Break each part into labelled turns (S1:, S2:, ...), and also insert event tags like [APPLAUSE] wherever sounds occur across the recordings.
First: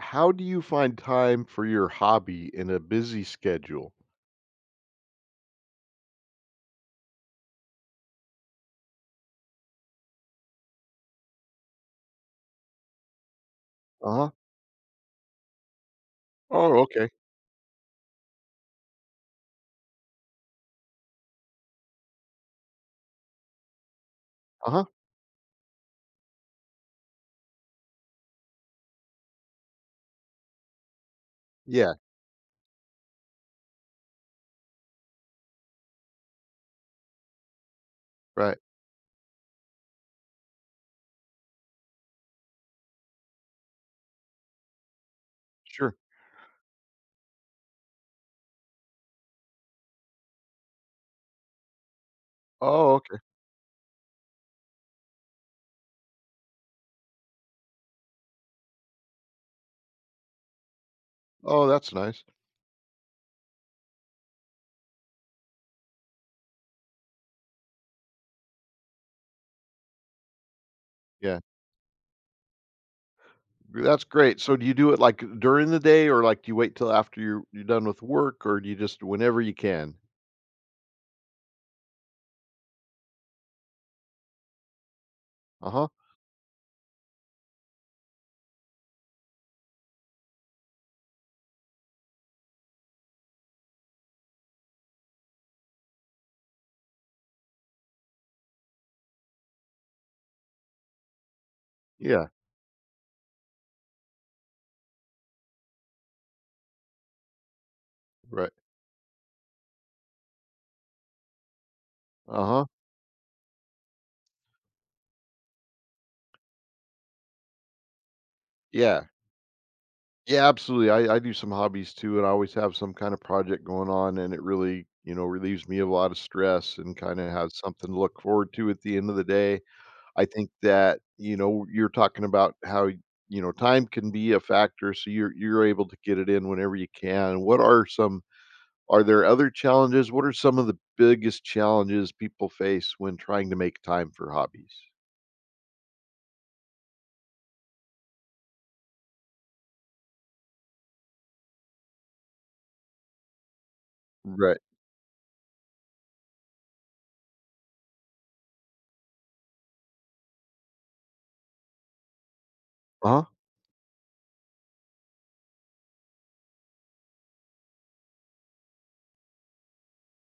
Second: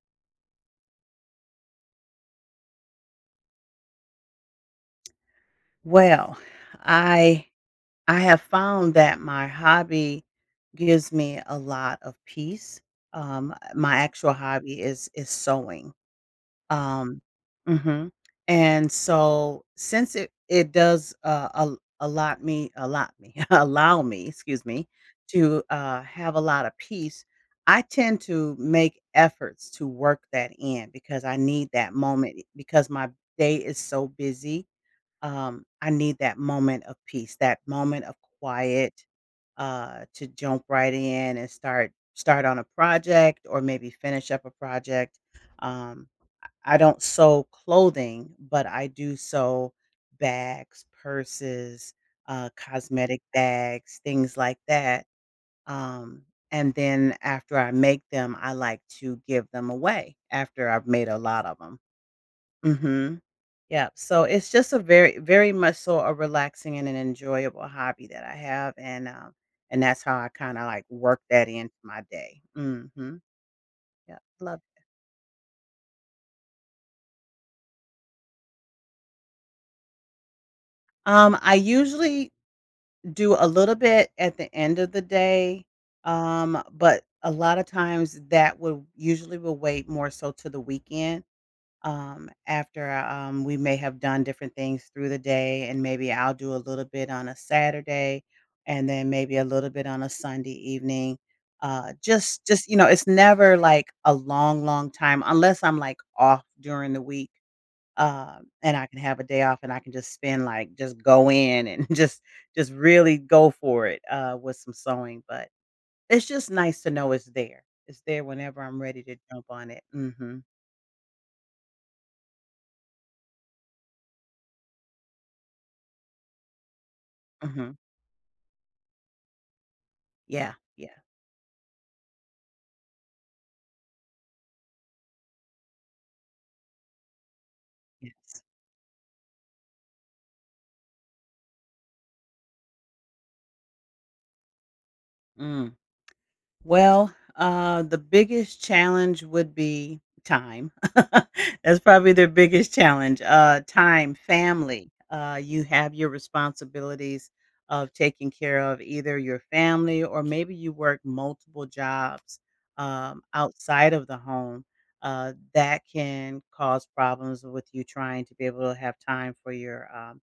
S1: How do you find time for your hobby in a busy schedule?
S2: Well, I I have found that my hobby gives me a lot of peace. My
S1: Uh-huh.
S2: actual hobby is sewing.
S1: Oh, okay.
S2: Um, mhm. And so since it does a allot me [LAUGHS] allow me, excuse
S1: Uh-huh.
S2: me, to have a lot of peace, I tend to make efforts to work that in because I need that
S1: Yeah,
S2: moment because my day is so busy, I need that moment of peace, that moment of
S1: right.
S2: quiet, to jump right in and start on a project or maybe finish up a project.
S1: Sure.
S2: Um, I don't sew clothing, but I do sew bags, purses,
S1: Oh, okay.
S2: cosmetic bags, things like that. Um, and then after I make them, I like to give them away after I've made a lot of
S1: Oh,
S2: them.
S1: that's nice.
S2: Hmm. Yeah, so it's just a very much so a relaxing and an enjoyable hobby that I have, and that's how I kinda, like, work
S1: Yeah.
S2: that into my day. Mhm.
S1: That's
S2: Yeah,
S1: great. So
S2: love.
S1: do you do it like during the day or like do you wait till after you're done with work or do you just whenever you can?
S2: I usually do a little bit at the end of the day,
S1: Uh-huh.
S2: but a lot of times that would usually will wait more so to the weekend, after we may have done different things through the day, and maybe I'll do a little bit on a Saturday, and then maybe a little bit on a Sunday evening.
S1: Yeah.
S2: Just you know, it's never like a long, long time unless I'm like off during the week,
S1: Right.
S2: and I can have a day off, and I can just spend like just go in and [LAUGHS]
S1: Uh-huh.
S2: just really go for it with some sewing. But it's just nice to know it's there. It's there whenever I'm ready
S1: Yeah.
S2: to jump on it. Hmm.
S1: Yeah, absolutely. I do some hobbies too, and I always have some kind of project going on, and it really, you know, relieves me of a lot of stress and kind of has
S2: Hmm.
S1: something to look forward to at the end of the day. I think
S2: Yeah. Yeah.
S1: that, you know, you're talking about how, you know, time can be a factor, so you're able to get it in whenever you can. What are
S2: Yeah.
S1: some are there other challenges? What are some of the biggest challenges people face when trying to make time for hobbies?
S2: Mm. Well, the biggest challenge would be time. [LAUGHS] That's probably their biggest challenge. Time,
S1: Right.
S2: family. You have your responsibilities of taking care of either your family or maybe you work multiple jobs
S1: Uh-huh.
S2: outside of the home. That can cause problems with you trying to be able to have time for your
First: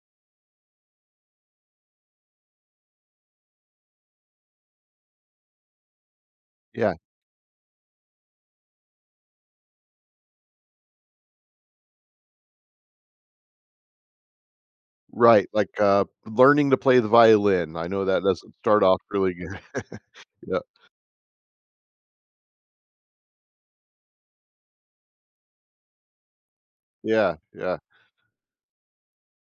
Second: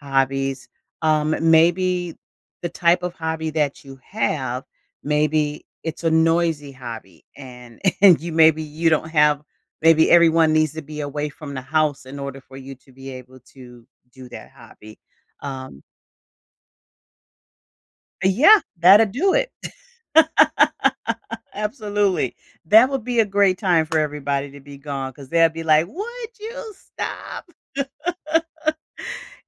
S2: hobbies. Maybe the type of hobby that you have. Maybe it's a noisy
S1: Yeah.
S2: hobby, and [LAUGHS] and you maybe you don't have, maybe everyone needs to be away from the house in order for you to be able to do that hobby.
S1: Right, like,
S2: Um,
S1: learning to play the violin. I know that doesn't
S2: yeah,
S1: start off
S2: that'll
S1: really
S2: do it.
S1: good. [LAUGHS] Yeah.
S2: [LAUGHS] Absolutely. That would be a great time for everybody to be gone because they'll be like, would you
S1: Yeah,
S2: stop?
S1: yeah.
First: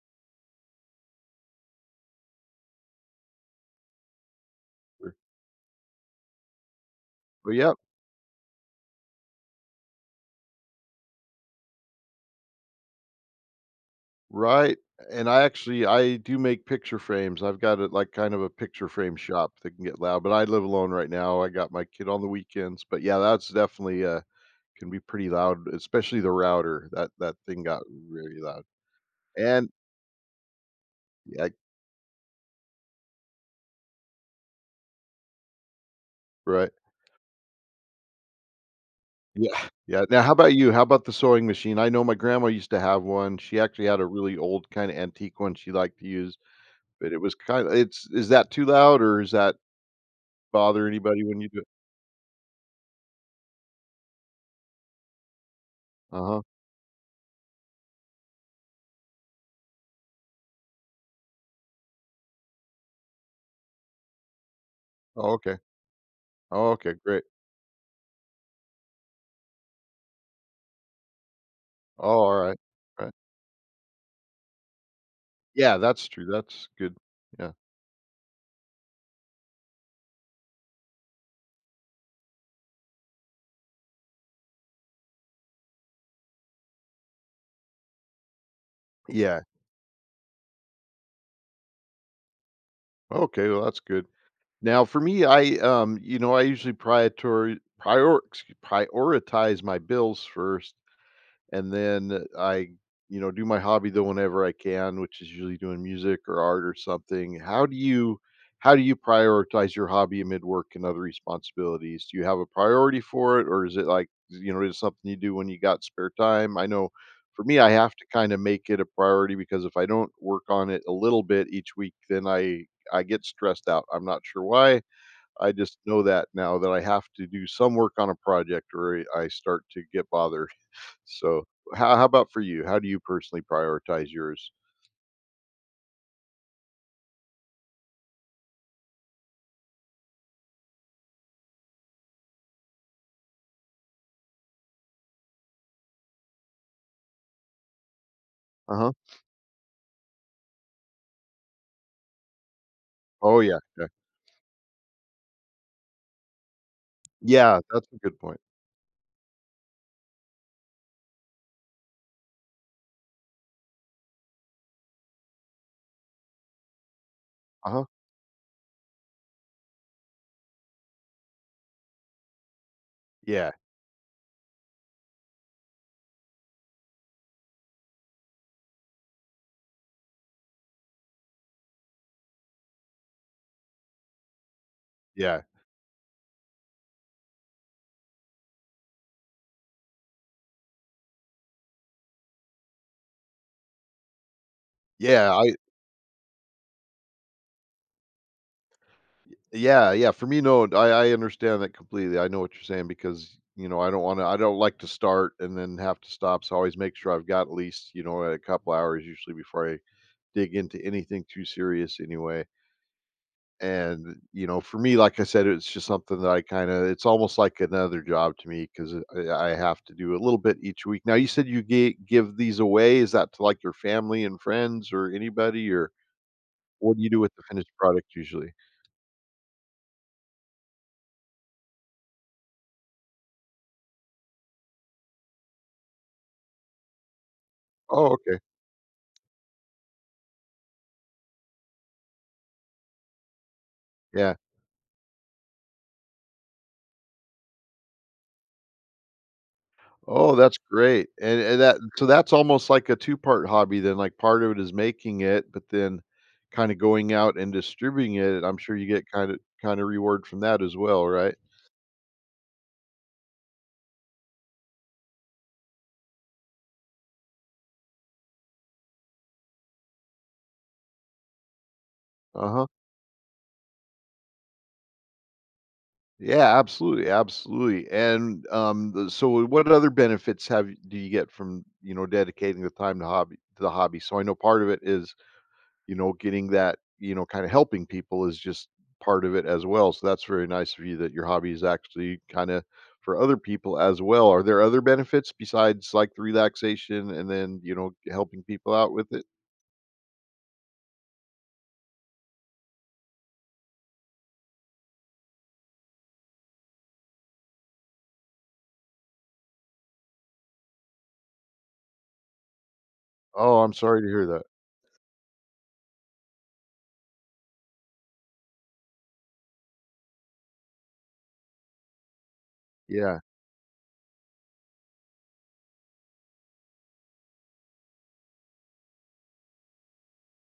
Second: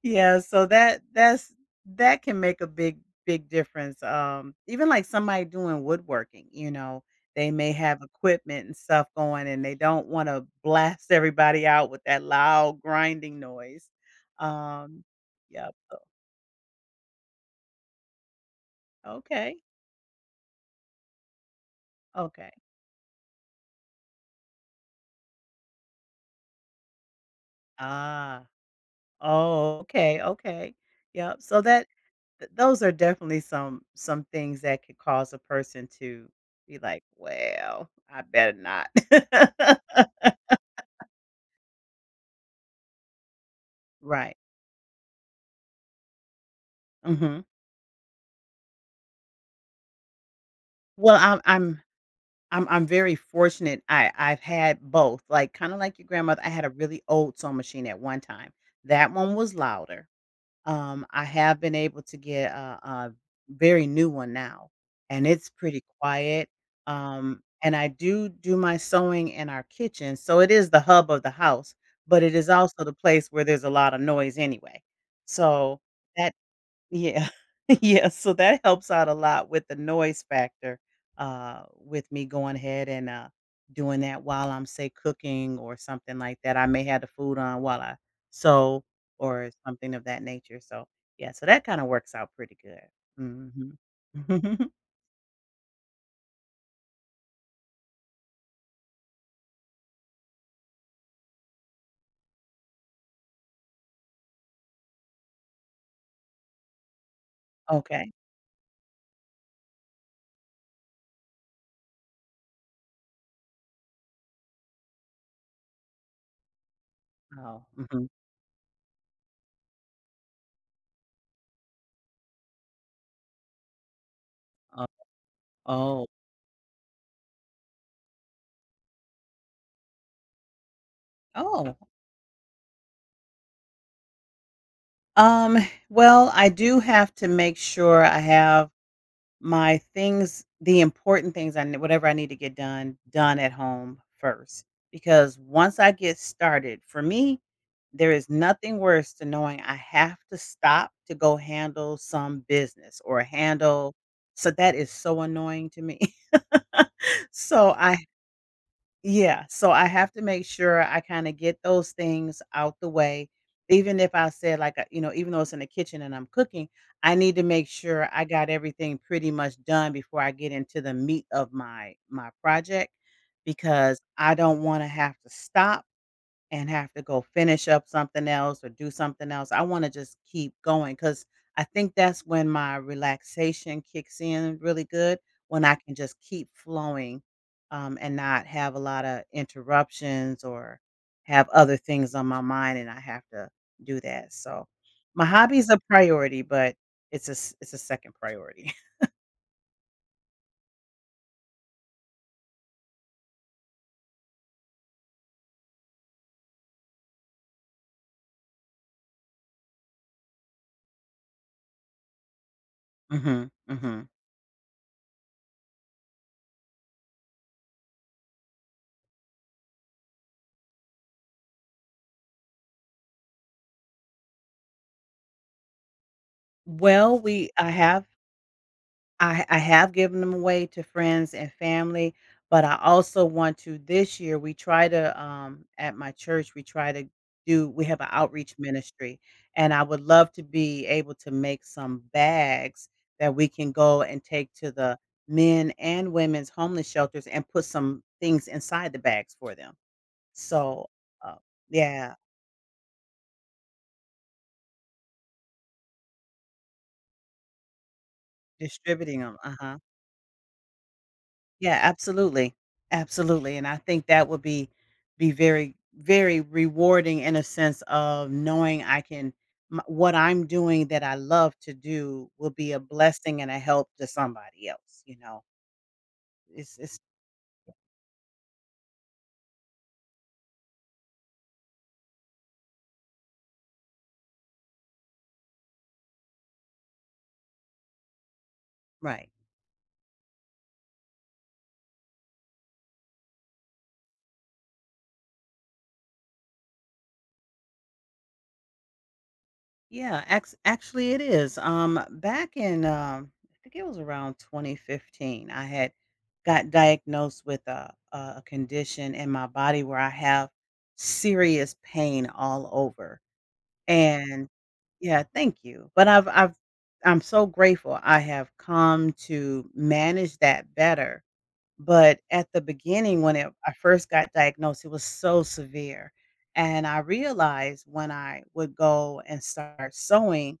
S2: Yeah, so that's that can make a big difference. Even like
S1: Sure.
S2: somebody doing woodworking, you know,
S1: But
S2: they may
S1: yeah,
S2: have equipment and stuff going, and they don't want to blast everybody out with that loud grinding noise.
S1: right,
S2: Um,
S1: and I
S2: yep.
S1: actually I do make picture frames. I've got it like kind of a picture frame shop
S2: Okay.
S1: that can get loud, but I live alone right now. I got my kid on the
S2: Okay.
S1: weekends, but yeah, that's definitely can be pretty loud, especially the router. That thing got really
S2: Ah.
S1: loud. And
S2: Oh. Okay. Okay. Yep.
S1: yeah,
S2: So that those are definitely some things that could cause a person to
S1: right.
S2: be like, well, I better not.
S1: Yeah. Yeah. Now how
S2: [LAUGHS]
S1: about you? How about the sewing machine? I know my grandma used to have one. She actually had a
S2: Right.
S1: really old kind of antique one she liked to use, but it was
S2: Mhm.
S1: kind of it's is that too loud or is that bother
S2: Well,
S1: anybody when
S2: I'm
S1: you do it?
S2: I'm I'm very fortunate. I I've had both. Like, kinda like your
S1: Uh-huh.
S2: grandmother, I had a really old sewing machine at one time. That one was louder. I have been able to get a very new one now, and
S1: Oh,
S2: it's
S1: okay.
S2: pretty quiet.
S1: Oh, okay. Great.
S2: And I do do my sewing in our kitchen, so it is the hub of the house, but
S1: Oh,
S2: it is
S1: alright,
S2: also the
S1: right. Right.
S2: place where there's a lot of noise anyway.
S1: Yeah,
S2: So,
S1: that's true,
S2: that.
S1: that's good.
S2: Yeah.
S1: Yeah.
S2: [LAUGHS] Yeah, so that helps out a lot with the noise factor, with me going ahead and, doing that while I'm, say, cooking or something like that. I may have the food on while I sew
S1: Yeah.
S2: or something of that nature, so, yeah, so that kinda works out pretty good.
S1: Okay, well,
S2: Mhm.
S1: that's good.
S2: [LAUGHS]
S1: Now for me, I, you know, I usually prioritize prior excuse prioritize my bills first, and then I, you know, do my hobby though whenever I can, which is usually doing music or art or something.
S2: Okay.
S1: How do you prioritize your hobby amid work and other responsibilities? Do you have a priority for it, or is it like, you know, is it something you do when you got spare time? I know for me
S2: Oh,
S1: I have to
S2: mhm.
S1: kind of make it a priority because if I don't work on it a little bit each week, then I get stressed out. I'm not sure why.
S2: Oh,
S1: I just know
S2: oh,
S1: that now that I have to do some work on a project or I start to get bothered. So,
S2: oh.
S1: how about for you? How do you personally prioritize yours?
S2: Um, well, I do have to make sure I have my things, the important things I nee whatever I need to get done, done at home first, because once I get started for me, there is nothing
S1: Uh-huh.
S2: worse than knowing I have to stop to go handle some business or
S1: Oh, yeah, yeah.
S2: handle, so that is so annoying to me. [LAUGHS]
S1: Yeah,
S2: So
S1: that's a
S2: I
S1: good point.
S2: yeah, so I have to make sure I kinda get those things out the way. Even if I said, like, you know, even though it's in the kitchen and I'm cooking, I need to make
S1: Uh-huh.
S2: sure I got everything pretty much done before I get into the meat of my project
S1: Yeah,
S2: because I don't wanna have to stop and have to go finish up something else or do something else. I wanna just keep going because I think that's when my relaxation kicks in really good,
S1: yeah,
S2: when I can just keep flowing, and not have a lot of interruptions or have other things on my mind, and I have to do that, so my
S1: yeah, I
S2: hobby is a priority, but it's a 2nd priority. [LAUGHS]
S1: yeah, yeah, for me, no, I understand that completely. I know what you're saying because, you know, I don't like to start and then have to stop, so I always make sure I've got at least, you know, a couple hours usually before I dig into anything too serious anyway.
S2: Mhm, mhm.
S1: And, you know, for me, like I said, it's just something that I kind of, it's almost like another job to me because I have to do a little bit each week. Now, you said you give these away. Is that to like your family and friends or anybody, or what do you do
S2: Well,
S1: with the
S2: we
S1: finished
S2: I
S1: product
S2: have.
S1: usually?
S2: I have given them away to friends and family, but I also want to, this year, we try to, at my church, we try to do we have an
S1: Oh, okay.
S2: outreach ministry, and I would love to be able to make some bags that we can go and
S1: Yeah.
S2: take to the men and women's homeless shelters and put some things inside the bags for them.
S1: Oh, that's
S2: So,
S1: great.
S2: uh
S1: And that, so
S2: yeah,
S1: that's almost like a two-part hobby then. Like part of it is making it, but then kind of going out and distributing it. I'm sure you get
S2: distributing 'em. Uh-huh.
S1: kind of reward from that as well, right?
S2: Yeah, absolutely. Absolutely, and I think that would be very, very rewarding in a sense of knowing I can m what I'm doing that I love to do
S1: Uh
S2: will
S1: huh.
S2: be a blessing and a help to somebody else, you know?
S1: Yeah,
S2: It's
S1: absolutely, absolutely. And what other benefits have do you get from, you know, dedicating the time to hobby to the hobby? So I know part of it is, you know, getting that, you know, kind of helping people is just part
S2: right.
S1: of it as well. So that's very nice of you that your hobby is actually kind of for other people as well. Are there other benefits besides like the relaxation and then, you know, helping people out with it?
S2: Yeah, ax actually it is. Back in, I think it was around 2015, I had got diagnosed with a condition in my body where I have serious pain all over.
S1: Oh, I'm sorry to hear that.
S2: And yeah, thank you. But I've I'm so grateful I have come to manage that better. But at the
S1: Yeah,
S2: beginning when it, I first got diagnosed, it was so severe. And I realized when I would go and start sewing,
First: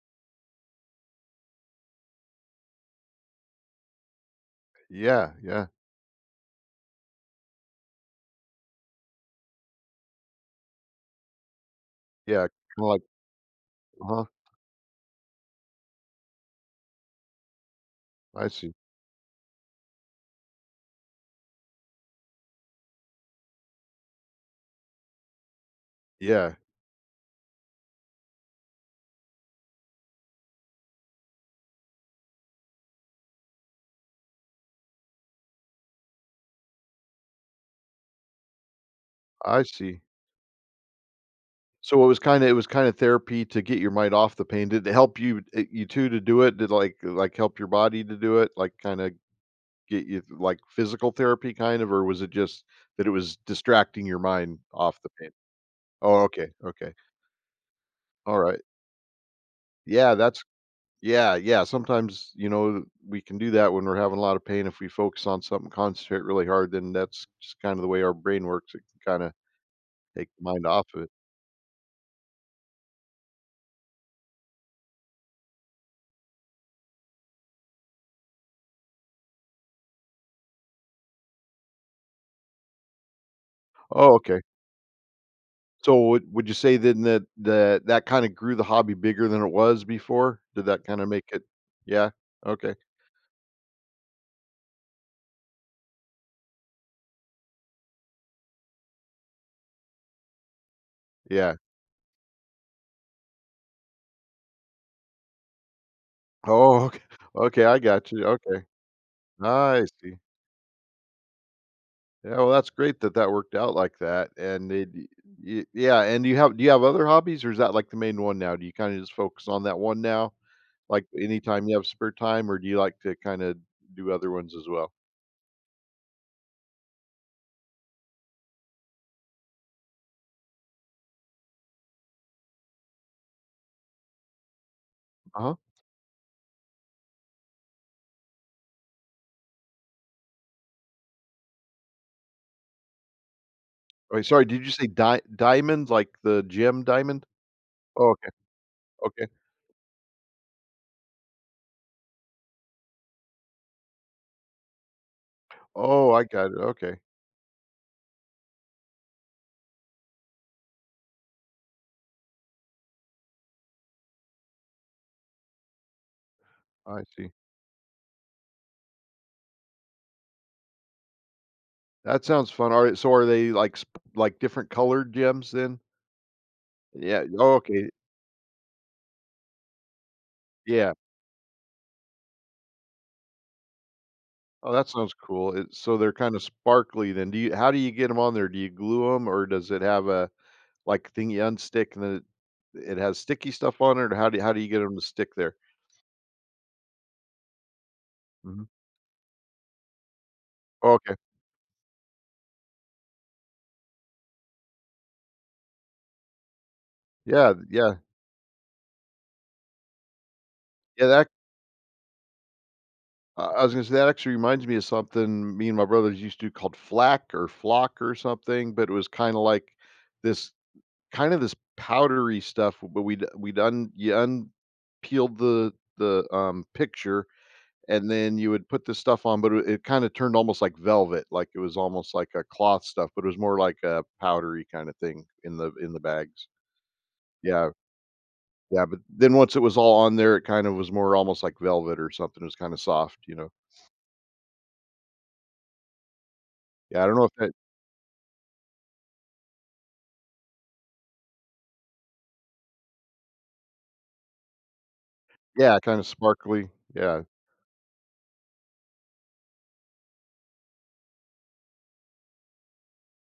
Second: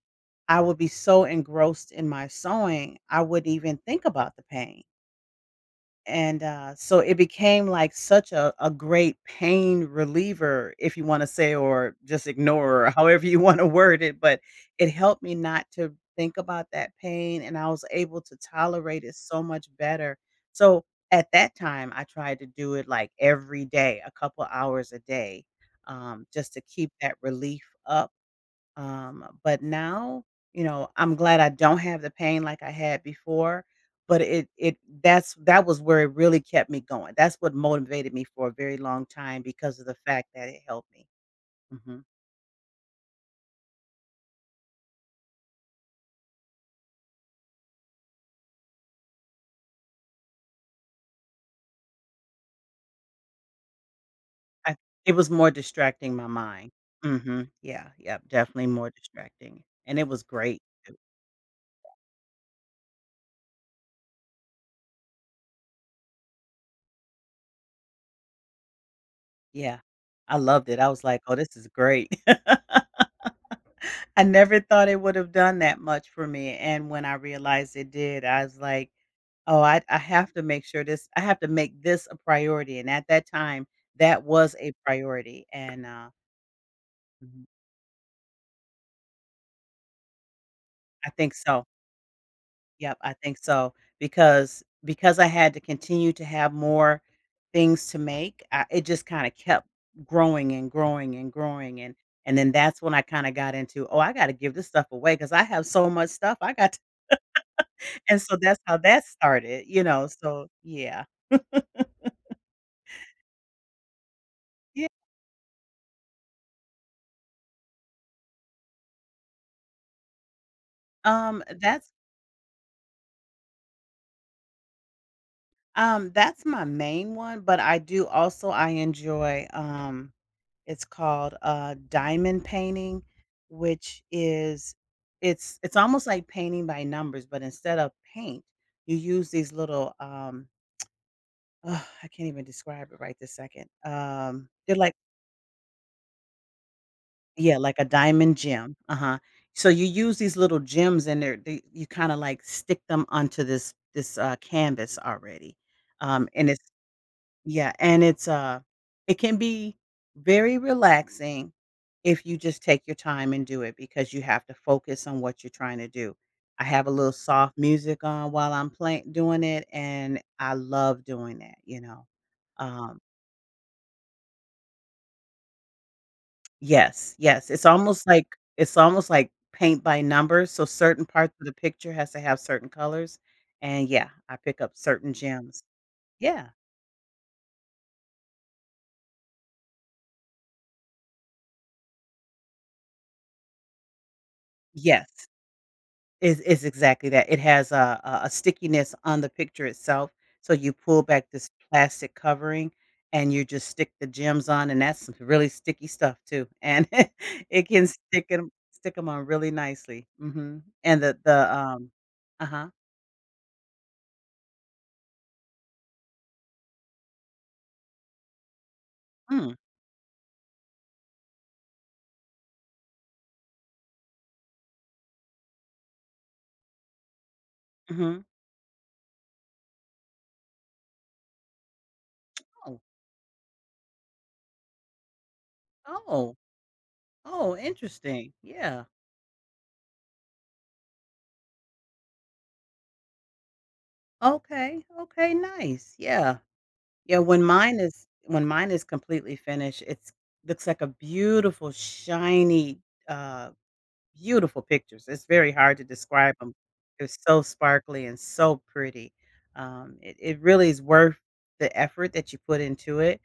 S2: I would be so engrossed in my sewing, I wouldn't even think about the pain.
S1: yeah, yeah,
S2: And, so it became like such a great pain reliever, if you wanna say, or just
S1: yeah. Kind of
S2: ignore, or [LAUGHS]
S1: like,
S2: however you wanna word it,
S1: huh?
S2: but it helped me not to think about that pain, and I was able to
S1: I see.
S2: tolerate it so much better. So, at that time, I tried to do it, like, every day, a couple hours a day, just
S1: Yeah,
S2: to keep that relief up. But now, you know, I'm glad I don't have the pain like I had before, but it that was where it really kept me going. That's what motivated me for a very long time
S1: I
S2: because of the
S1: see.
S2: fact that it helped me.
S1: So
S2: Mhm.
S1: it was kinda therapy to get your mind off the pain. Did it help you you too to do it? Did, help your body to do it? Like, kinda get you like, physical therapy kind of, or was it just that it was distracting your mind
S2: I
S1: off the
S2: it was
S1: pain?
S2: more distracting
S1: Oh,
S2: my
S1: okay,
S2: mind.
S1: okay.
S2: Mhm. Yeah, yep,
S1: Alright.
S2: definitely more distracting. And it
S1: Yeah,
S2: was
S1: that's
S2: great.
S1: yeah, yeah, sometimes, you know, we can do that when we're having a lot of pain. If we focus on something, concentrate really hard, then that's just kinda the way our brain works. It can kinda
S2: Yeah.
S1: take
S2: I
S1: the mind
S2: loved it.
S1: off
S2: I
S1: of
S2: was
S1: it.
S2: like, "Oh, this is great." [LAUGHS] I never thought it would have done that much for me, and when I realized it did, I was like, oh, I have to make sure this I have to make this a priority, and at that time,
S1: Oh,
S2: that
S1: okay.
S2: was a priority, and,
S1: So would you say then that
S2: mhm.
S1: that kinda grew the hobby bigger than it was before? Did that kinda
S2: I
S1: make
S2: think
S1: it
S2: so.
S1: yeah? Okay.
S2: Yep, I think so, because I had to continue to have more things to make, I it just kinda kept growing and growing and
S1: Yeah.
S2: growing, and then that's when I kinda got into, "Oh, I gotta give this stuff away because I have so much stuff, I got" to,
S1: Oh, okay. Okay, I
S2: [LAUGHS]
S1: got
S2: and
S1: you.
S2: so that's
S1: Okay.
S2: how that started, you
S1: I
S2: know,
S1: see.
S2: so yeah.
S1: Yeah, well, that's great that that worked out like that, and
S2: Yeah,
S1: it y yeah, and do you have other hobbies, or is that, like, the main one now? Do you kinda just focus on that one now? Like,
S2: um,
S1: anytime you have
S2: that's
S1: spare time, or do you like to kinda do other ones as well?
S2: That's my main one, but I do also I enjoy, it's called, diamond painting, which is
S1: Uh-huh.
S2: it's almost like painting by numbers, but instead of paint, you use these little, ugh, I can't even describe it right this second.
S1: Wait, sorry, did you
S2: They're
S1: say
S2: like
S1: di diamond, like the gem diamond?
S2: yeah, like a
S1: Oh, okay.
S2: diamond gem, uh-huh.
S1: Okay.
S2: So you use these little gems and they're they you kinda like stick them onto this canvas already,
S1: Oh, I
S2: and
S1: got it.
S2: it's
S1: Okay,
S2: yeah, and it's, it can be very relaxing if you just take your time and do it because you have to focus on what you're trying to do. I have a
S1: I
S2: little
S1: see.
S2: soft music on while I'm playing doing it, and I love doing that, you know?
S1: That sounds fun. Are
S2: Um.
S1: so are they like sp like different colored gems then?
S2: Yes,
S1: Yeah.
S2: yes,
S1: Oh, okay.
S2: it's almost like paint by numbers, so
S1: Yeah.
S2: certain parts of the picture has to have certain colors, and yeah, I pick
S1: Oh,
S2: up
S1: that sounds
S2: certain
S1: cool.
S2: gems.
S1: It, so they're kind of
S2: Yeah.
S1: sparkly then. Do you how do you get them on there? Do you glue them, or does it have a like thing you unstick and then it has sticky stuff on it or how do you get them to
S2: Yes.
S1: stick there?
S2: Is exactly that. It has a
S1: Mhm.
S2: stickiness on the picture itself, so you pull
S1: Okay.
S2: back this plastic covering, and you just stick the gems on, and that's some really sticky stuff too, and [LAUGHS]
S1: Yeah,
S2: it can
S1: yeah.
S2: stick them on really nicely. Mhm, and
S1: Yeah,
S2: the
S1: that
S2: the, um. Uh-huh.
S1: I was gonna say that actually reminds me of something me and my brothers used to do called flack or flock or something, but it was kinda
S2: Mm,
S1: like this kind of this powdery stuff, but we'd we'd un you unpeeled the, picture, and
S2: mhm.
S1: then you would put this stuff on, but it kinda turned almost like velvet, like it was almost like a
S2: Oh,
S1: cloth stuff, but it was more like a powdery kinda thing in the
S2: oh,
S1: bags.
S2: oh,
S1: Yeah,
S2: interesting. Yeah.
S1: yeah, but then once it was all on there, it kind of was more almost like velvet or something, it was kinda soft, you know?
S2: Okay, okay, nice. Yeah.
S1: Yeah, I don't
S2: Yeah,
S1: know if that
S2: when mine is completely finished, it's looks like a beautiful shiny, uh. Beautiful pictures, it's very hard
S1: yeah,
S2: to
S1: kinda
S2: describe them. 'Em.
S1: sparkly,
S2: They're
S1: yeah,
S2: so sparkly and so pretty. It it really is worth the effort that you put into it,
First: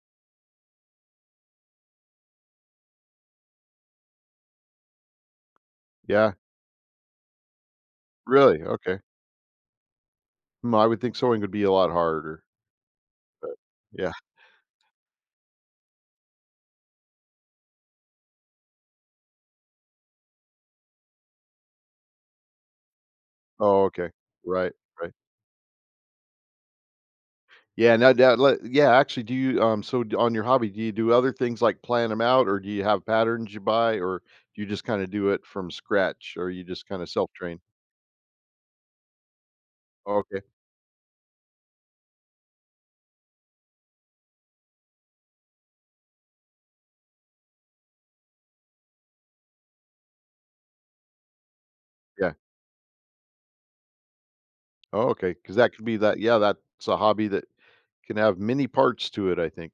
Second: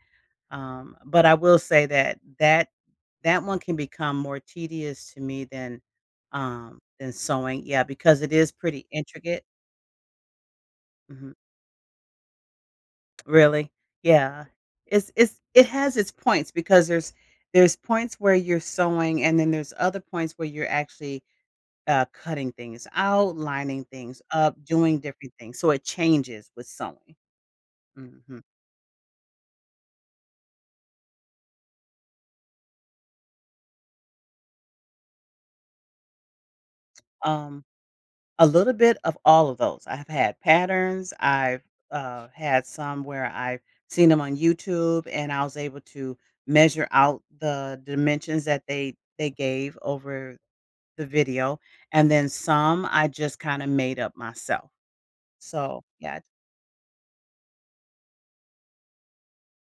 S2: but I will say that one can become more tedious to me
S1: yeah,
S2: than sewing, yeah, because it is
S1: really?
S2: pretty
S1: Okay.
S2: intricate.
S1: Hmm, I would think
S2: Mhm.
S1: sewing would be a lot harder, but
S2: Really?
S1: yeah.
S2: Yeah. It's it has its points because there's points where you're sewing and then there's other points where you're actually, cutting things out, lining
S1: Oh, okay.
S2: things up,
S1: Right,
S2: doing
S1: right.
S2: different things, so it changes with sewing.
S1: Yeah, no doubt.
S2: Mhm.
S1: Let yeah, actually, do you, so d on your hobby, do you do other things like plan them out, or do you have patterns you buy, or do you just kinda do it from scratch, or you just kinda self-train?
S2: Um, a little bit of all of those. I've
S1: Oh,
S2: had
S1: okay,
S2: patterns, I've, had some where I've seen them on YouTube, and I was able to measure out the dimensions that they gave over the video, and then
S1: yeah.
S2: some I just kinda made up myself.
S1: Oh, okay, because that
S2: So,
S1: could be that
S2: yeah.
S1: yeah, that's a hobby that can have many parts to it, I think.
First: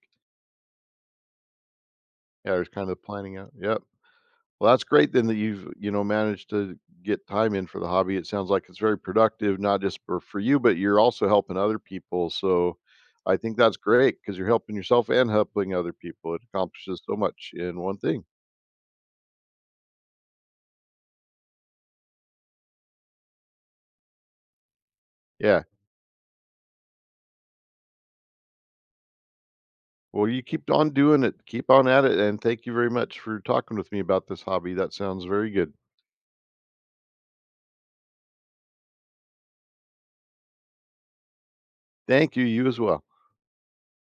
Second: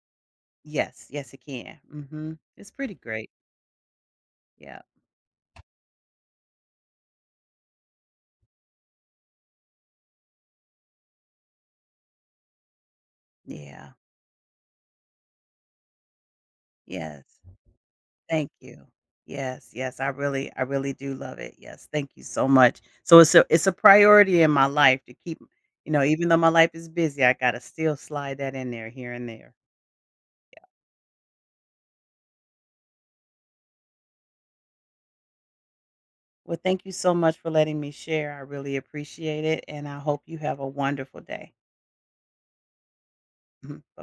S2: Yes, yes, it can. Mhm.
S1: Yeah, there's
S2: It's
S1: kind
S2: pretty
S1: of
S2: great.
S1: planning out, yep. Well,
S2: Yeah.
S1: that's great then that you've, you know, managed to get time in for the hobby. It sounds like it's very productive, not just for you, but you're also helping other people. So I think that's
S2: Yeah.
S1: great because you're helping yourself and helping other people. It accomplishes so
S2: Yes.
S1: much in one thing.
S2: Thank you. Yes, yes, I really do love it. Yes, thank you so much. So it's a priority in my life to keep,
S1: Yeah.
S2: you know, even though my life is busy, I gotta still slide that in there here and there.
S1: Well, you keep on doing it, keep on at it. And thank you very much for talking with me about this hobby. That sounds very good.
S2: Well, thank you so much for letting me share. I really appreciate it, and I hope you have a wonderful day.
S1: Thank you. You as well.
S2: [LAUGHS] Bye.